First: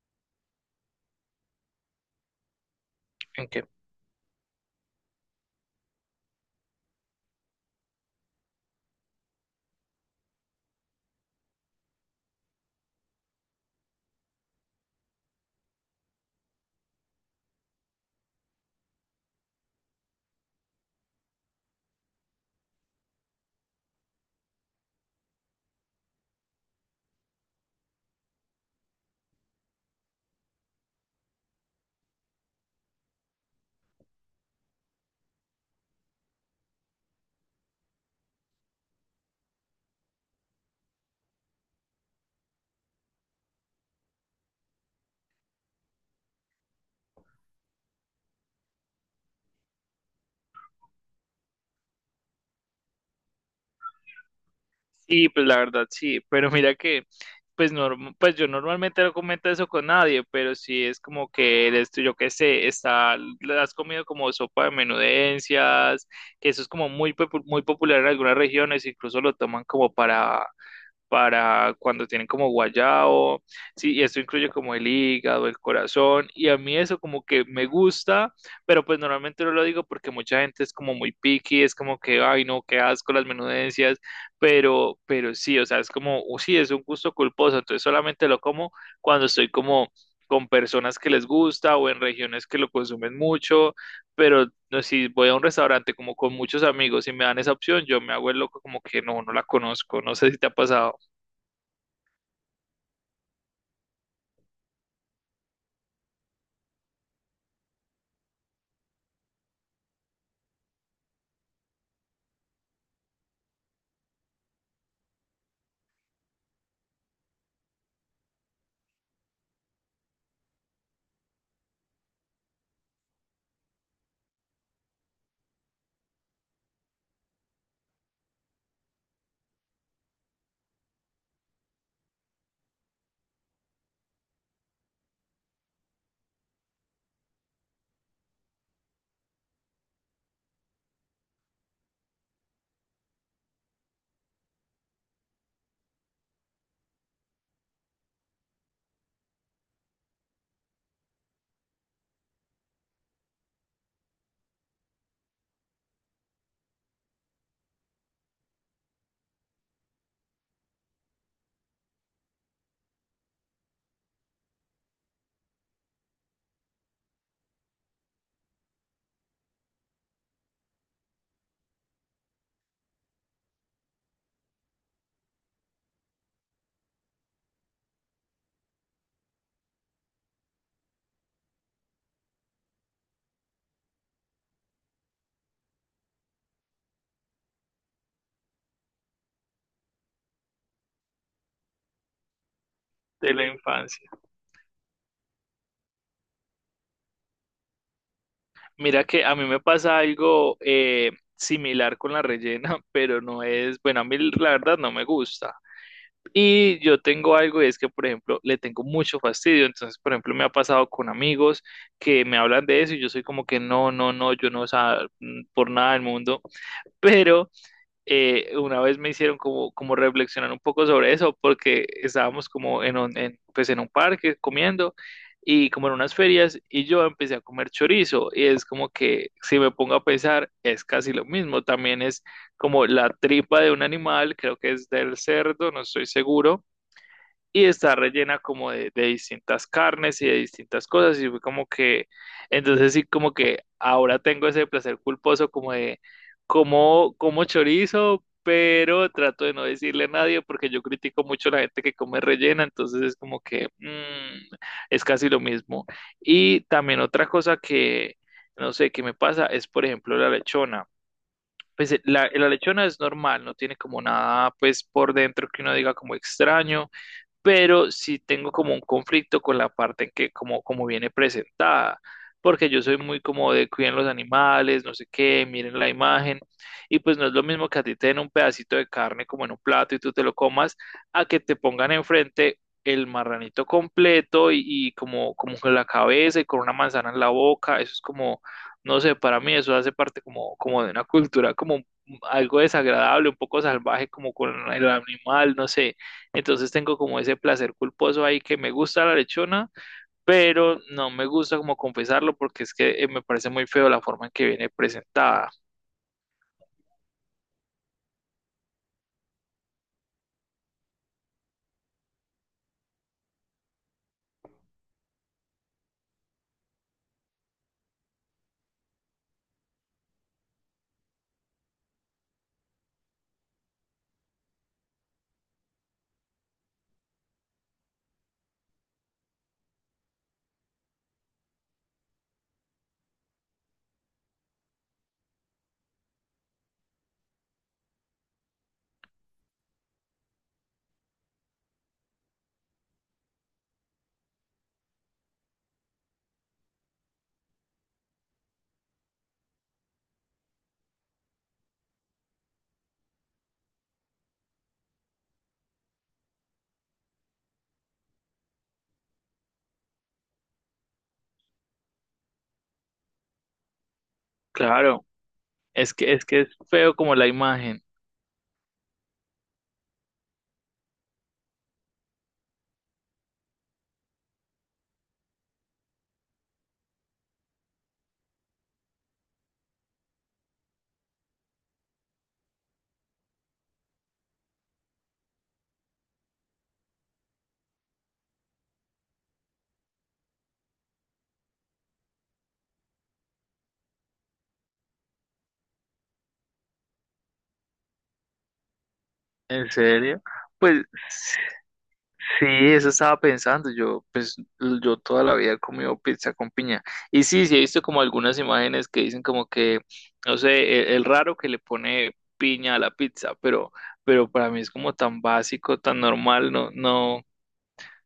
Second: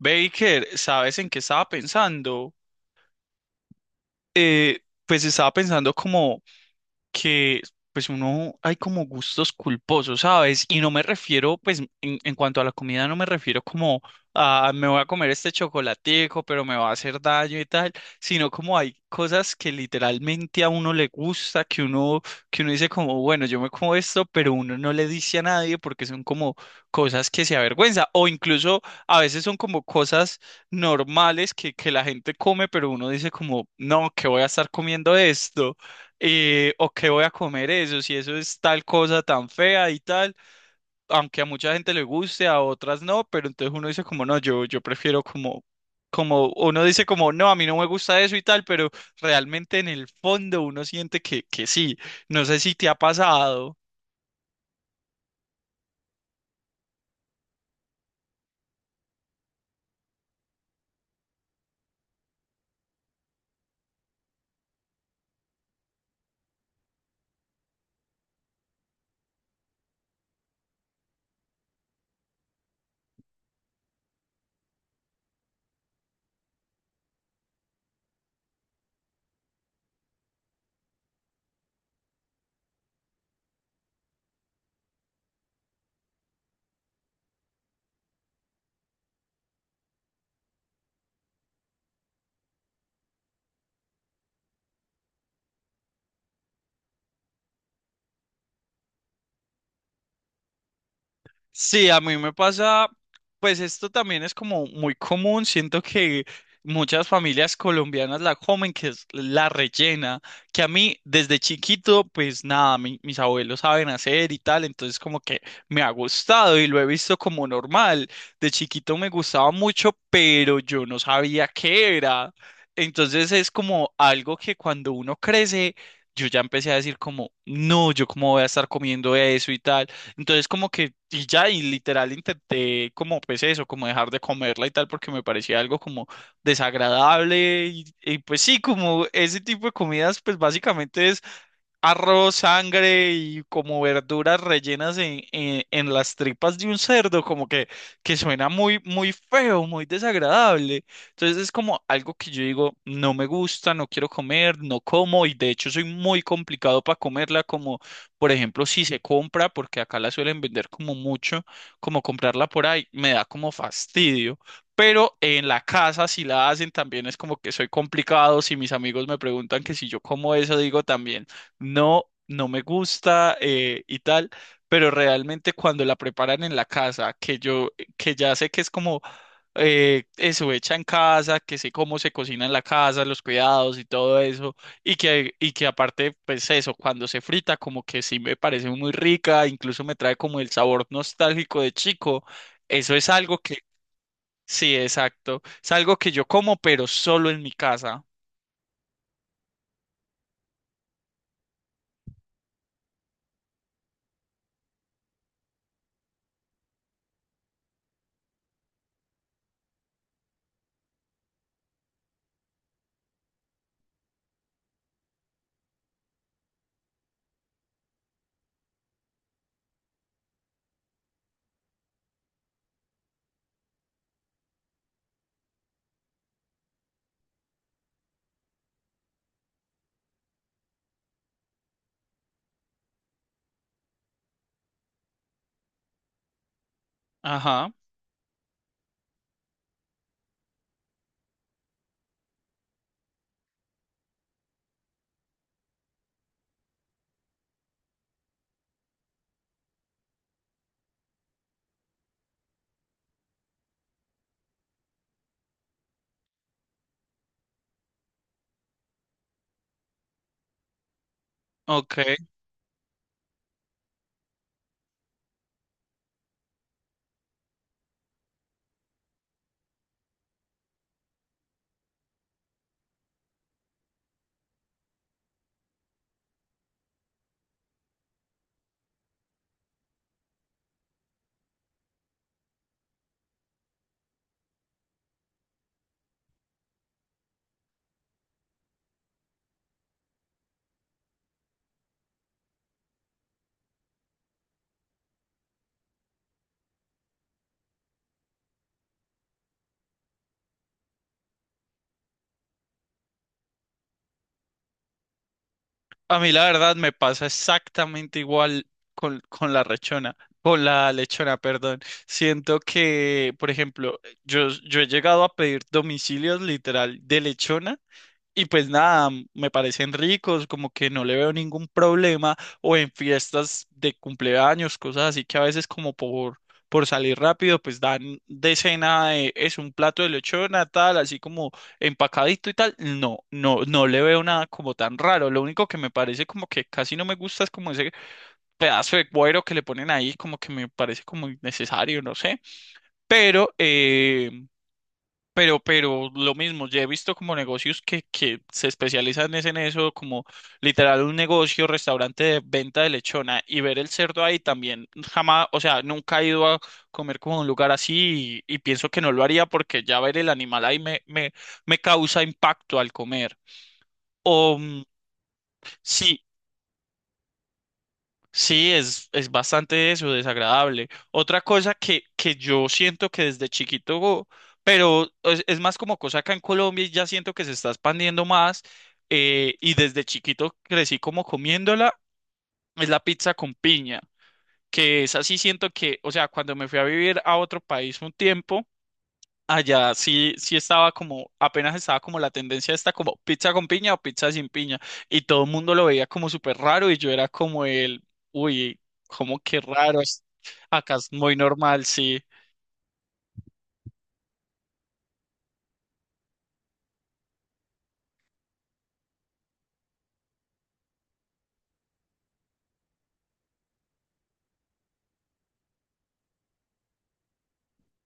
Baker, ¿sabes en qué estaba pensando? ¿En qué? Eh, pues estaba pensando como que pues uno hay como gustos culposos, ¿sabes? Y no me refiero, pues en cuanto a la comida, no me refiero como a me voy a comer este chocolatico, pero me va a hacer daño y tal, sino como hay cosas que literalmente a uno le gusta, que uno dice como, bueno, yo me como esto, pero uno no le dice a nadie porque son como cosas que se avergüenza, o incluso a veces son como cosas normales que la gente come, pero uno dice como, no, que voy a estar comiendo esto, o qué voy a comer eso, si eso es tal cosa tan fea y tal, aunque a mucha gente le guste, a otras no, pero entonces uno dice como no, yo prefiero como, uno dice como no, a mí no me gusta eso y tal, pero realmente en el fondo uno siente que sí, no sé si te ha pasado. Sí, pues la verdad sí, pero mira que, pues, pues yo normalmente no comento eso con nadie, pero sí es como que eres tú, yo qué sé, está, le has comido como sopa de menudencias, que eso es como muy, muy popular en algunas regiones, incluso lo toman como para cuando tienen como guayao, sí, y esto incluye como el hígado, el corazón, y a mí eso como que me gusta, pero pues normalmente no lo digo porque mucha gente es como muy picky, es como que, ay no, qué asco las menudencias, pero, sí, o sea, es como, "Oh, sí, es un gusto culposo", entonces solamente lo como cuando estoy como con personas que les gusta o en regiones que lo consumen mucho, pero no, si voy a un restaurante como con muchos amigos y me dan esa opción, yo me hago el loco como que no, no la conozco, no sé si te ha pasado Sí, a mí me pasa, pues esto también es como muy común, siento que muchas familias colombianas la comen, que es la rellena, que a mí desde chiquito, pues nada, mis abuelos saben hacer y tal, entonces como que me ha gustado y lo he visto como normal. De chiquito me gustaba mucho, pero yo no sabía qué era. Entonces es como algo que cuando uno crece, yo ya empecé a decir como, no, yo cómo voy a estar comiendo eso y tal. Entonces como que, y ya, y literal intenté como pues eso, como dejar de comerla y tal, porque me parecía algo como desagradable y pues sí, como ese tipo de comidas pues básicamente es arroz, sangre y como verduras rellenas en las tripas de un cerdo, como que suena muy feo, muy desagradable. Entonces es como algo que yo digo, no me gusta, no quiero comer, no como y de hecho soy muy complicado para comerla, como por ejemplo si se compra, porque acá la suelen vender como mucho, como comprarla por ahí, me da como fastidio. Pero en la casa, si la hacen, también es como que soy complicado. Si mis amigos me preguntan que si yo como eso, digo también no me gusta, y tal, pero realmente cuando la preparan en la casa, que ya sé que es como eso hecha en casa, que sé cómo se cocina en la casa, los cuidados y todo eso, y que aparte, pues eso, cuando se frita, como que sí me parece muy rica, incluso me trae como el sabor nostálgico de chico, eso es de algo la que, infancia. sí, exacto, es algo que yo como, pero solo en mi casa. Mira que a mí me pasa algo similar con la rellena, pero no es, bueno, a mí la verdad no me gusta. Y yo tengo algo y es que, por ejemplo, le tengo mucho fastidio. Entonces, por ejemplo, me ha pasado con amigos que me hablan de eso y yo soy como que no, no, no, yo no, o sea, mm, por nada del mundo. Pero una vez me hicieron como, como reflexionar un poco sobre eso, porque estábamos como pues en un parque comiendo y como en unas ferias, y yo empecé a comer chorizo y es como que si me pongo a pensar es casi lo mismo, también es como la tripa de un animal, creo que es del cerdo, no estoy seguro, y Ajá, está rellena como de, distintas carnes y de distintas cosas, y fue como que, entonces sí, como que ahora tengo ese placer culposo como de, como, como chorizo, pero trato de no decirle a nadie porque yo critico mucho a la gente que come rellena, entonces es como que mm, es casi lo mismo. Y también otra cosa que, no sé, que me pasa es, por ejemplo, la lechona. Pues ok. La lechona es normal, no tiene como nada, pues por dentro que uno diga como extraño, pero sí tengo como un conflicto con la parte en que como, como viene presentada, porque yo soy muy como de cuiden los animales, no sé qué, miren la imagen, y pues no es lo mismo que a ti te den un pedacito de carne como en un plato y tú te lo comas, a que te pongan enfrente el marranito completo y como, como con la cabeza y con una manzana en la boca, eso es como, no sé, para mí eso hace parte como, como de una cultura como algo desagradable, un poco salvaje como con el animal, no sé. Entonces tengo como ese placer culposo ahí que me gusta la lechona, pero no me gusta como confesarlo porque es que me parece muy feo la forma en que viene presentada. A mí la verdad me pasa exactamente igual con la con la lechona, perdón. Siento que, por ejemplo, yo he llegado a pedir domicilios literal de lechona. Y pues nada, me parecen ricos, como que no le veo ningún problema, o en fiestas de cumpleaños, cosas así que a veces como por salir rápido, pues dan de cena, es un plato de lechona, tal, así como empacadito y tal. No, no le veo nada como tan raro. Lo único que me parece como que casi no me gusta es como ese pedazo de cuero que le ponen ahí, como que me parece como innecesario, no sé. Pero, eh, pero lo mismo, ya he visto como negocios que se especializan es en eso, como literal un negocio, restaurante de venta de lechona y ver el cerdo ahí también jamás, o sea, nunca he ido a comer como a un lugar así y pienso que no lo haría porque ya ver el animal ahí me causa impacto al comer. O mm, Claro, es que sí, es feo como la imagen. sí, es bastante eso, desagradable. Otra cosa que yo siento que desde chiquito, pero es más como cosa acá en Colombia y ya siento que se está expandiendo más, y desde chiquito crecí como comiéndola, es la pizza con piña, que es así siento que, o sea, cuando me fui a vivir a otro país un tiempo, allá sí estaba como, apenas estaba como la tendencia esta como pizza con piña o pizza sin piña. Y todo el mundo lo veía como súper raro y yo era como el, uy, como que ¿En raro. serio? Pues Acá es muy normal, sí. sí, eso estaba pensando. Yo, pues, yo toda la vida he comido pizza con piña. Y sí, sí he visto como algunas imágenes que dicen como que, no sé, el raro que le pone piña a la pizza, pero para mí es como tan básico, tan normal, no, no.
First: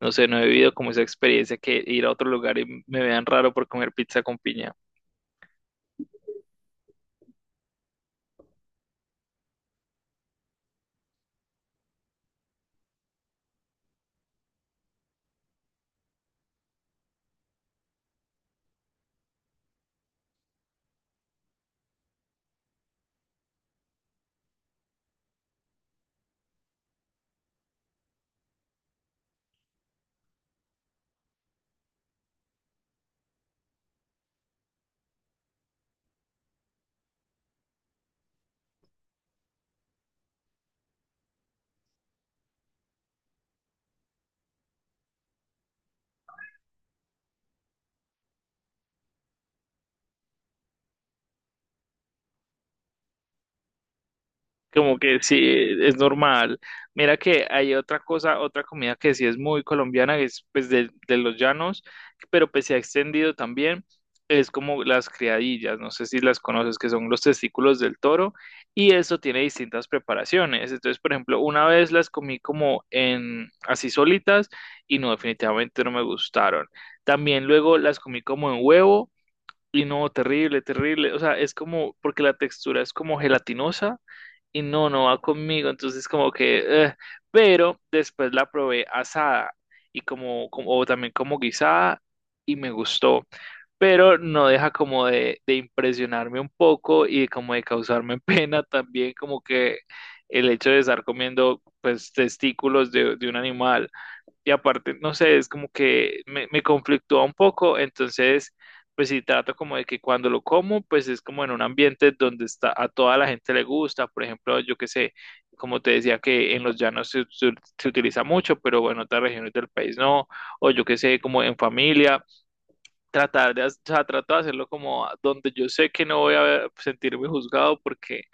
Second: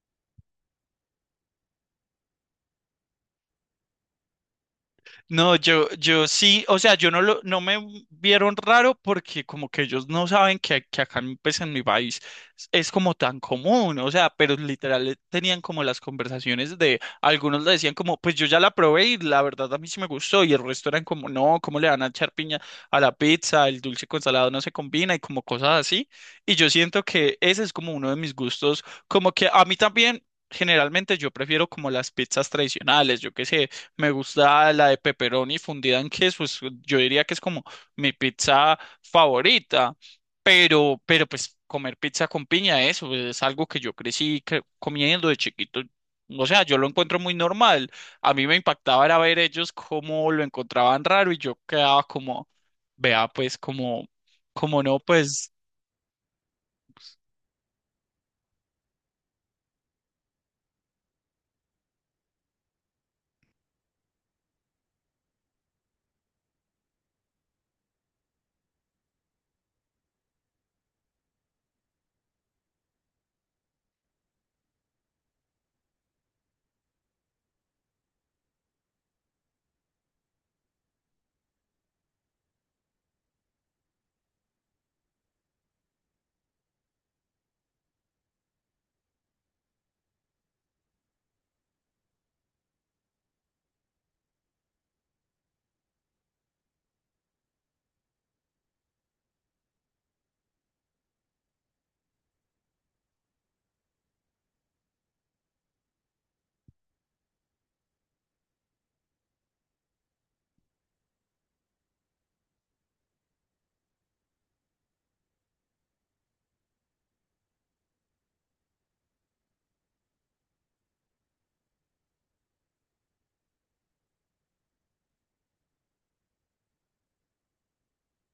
No sé, no he vivido como esa experiencia que ir a otro lugar y me vean raro por comer pizza con piña. No, yo sí, o sea, yo no lo, no me vieron raro porque como que ellos no saben que acá en, pues, en mi país es como tan común, o sea, pero literal tenían como las conversaciones de, algunos le decían como, pues yo ya la probé y la verdad a mí sí me gustó y el resto eran como, no, ¿cómo le van a echar piña a la pizza? El dulce con salado no se combina y como cosas así. Y yo siento que ese es como uno de mis gustos, como que a mí también. Generalmente yo prefiero como las pizzas tradicionales, yo qué sé, me gusta la de pepperoni fundida en queso. Yo diría que es como mi pizza favorita. Pero pues comer pizza con piña, eso es algo que yo crecí comiendo de chiquito. O sea, yo lo encuentro muy normal. A mí me impactaba era ver ellos cómo lo encontraban raro y yo quedaba como, vea, pues como, como Como no, que sí, pues, es normal. Mira que hay otra cosa, otra comida que sí es muy colombiana, que es pues de, los llanos, pero pues se ha extendido también, es como las criadillas, no sé si las conoces, que son los testículos del toro, y eso tiene distintas preparaciones. Entonces, por ejemplo, una vez las comí como en así solitas y no, definitivamente no me gustaron. También luego las comí como en huevo. Y no, terrible, terrible. O sea, es como, porque la textura es como gelatinosa, y no, no va conmigo, entonces como que, pero después la probé asada y como, o también como guisada y me gustó, pero no deja como de, impresionarme un poco y como de causarme pena también, como que el hecho de estar comiendo pues testículos de, un animal y aparte, no sé, es como que me conflictúa un poco, entonces, pues sí, trato como de que cuando lo como, pues es como en un ambiente donde está, a toda la gente le gusta, por ejemplo, yo qué sé, como te decía que en los llanos se utiliza mucho, pero en otras regiones del país no, o yo qué sé, como en familia, tratar de, o sea, trato de hacerlo como donde yo sé que no voy a sentirme juzgado porque,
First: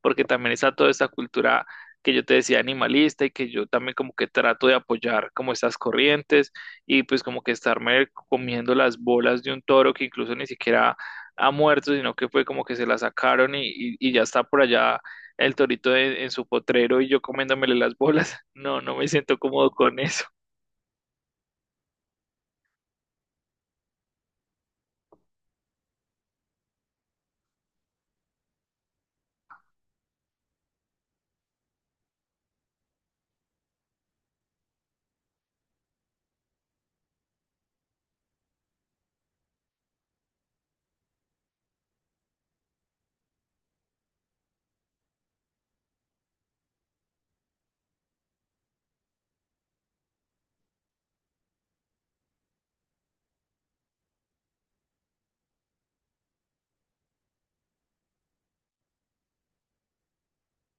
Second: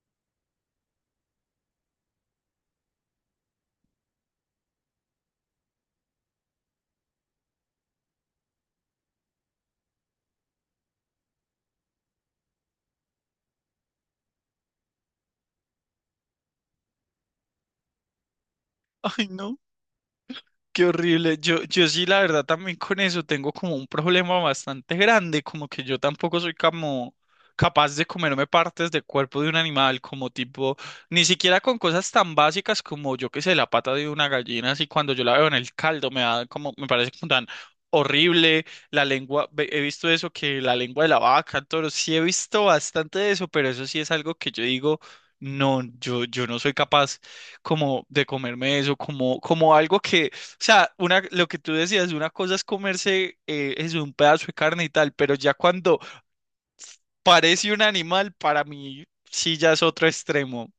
porque también está toda esta cultura que yo te decía animalista y que yo también como que trato de apoyar como estas corrientes, y pues como que estarme comiendo las bolas de un toro que incluso ni siquiera ha muerto, sino que fue como que se la sacaron y, y ya está por allá el torito en su potrero y yo comiéndomele las bolas. No, no me Ay, siento no. cómodo con eso. Qué horrible. Yo sí, la verdad, también con eso tengo como un problema bastante grande, como que yo tampoco soy como capaz de comerme partes del cuerpo de un animal, como tipo, ni siquiera con cosas tan básicas como yo que sé, la pata de una gallina, así cuando yo la veo en el caldo me da como, me parece como tan horrible, la lengua, he visto eso que la lengua de la vaca, el toro, sí he visto bastante de eso, pero eso sí es algo que yo digo, no, yo no soy capaz como de comerme eso, como algo que o sea, una, lo que tú decías, una cosa es comerse es un pedazo de carne y tal, pero ya cuando parece un animal, para mí sí ya es otro extremo.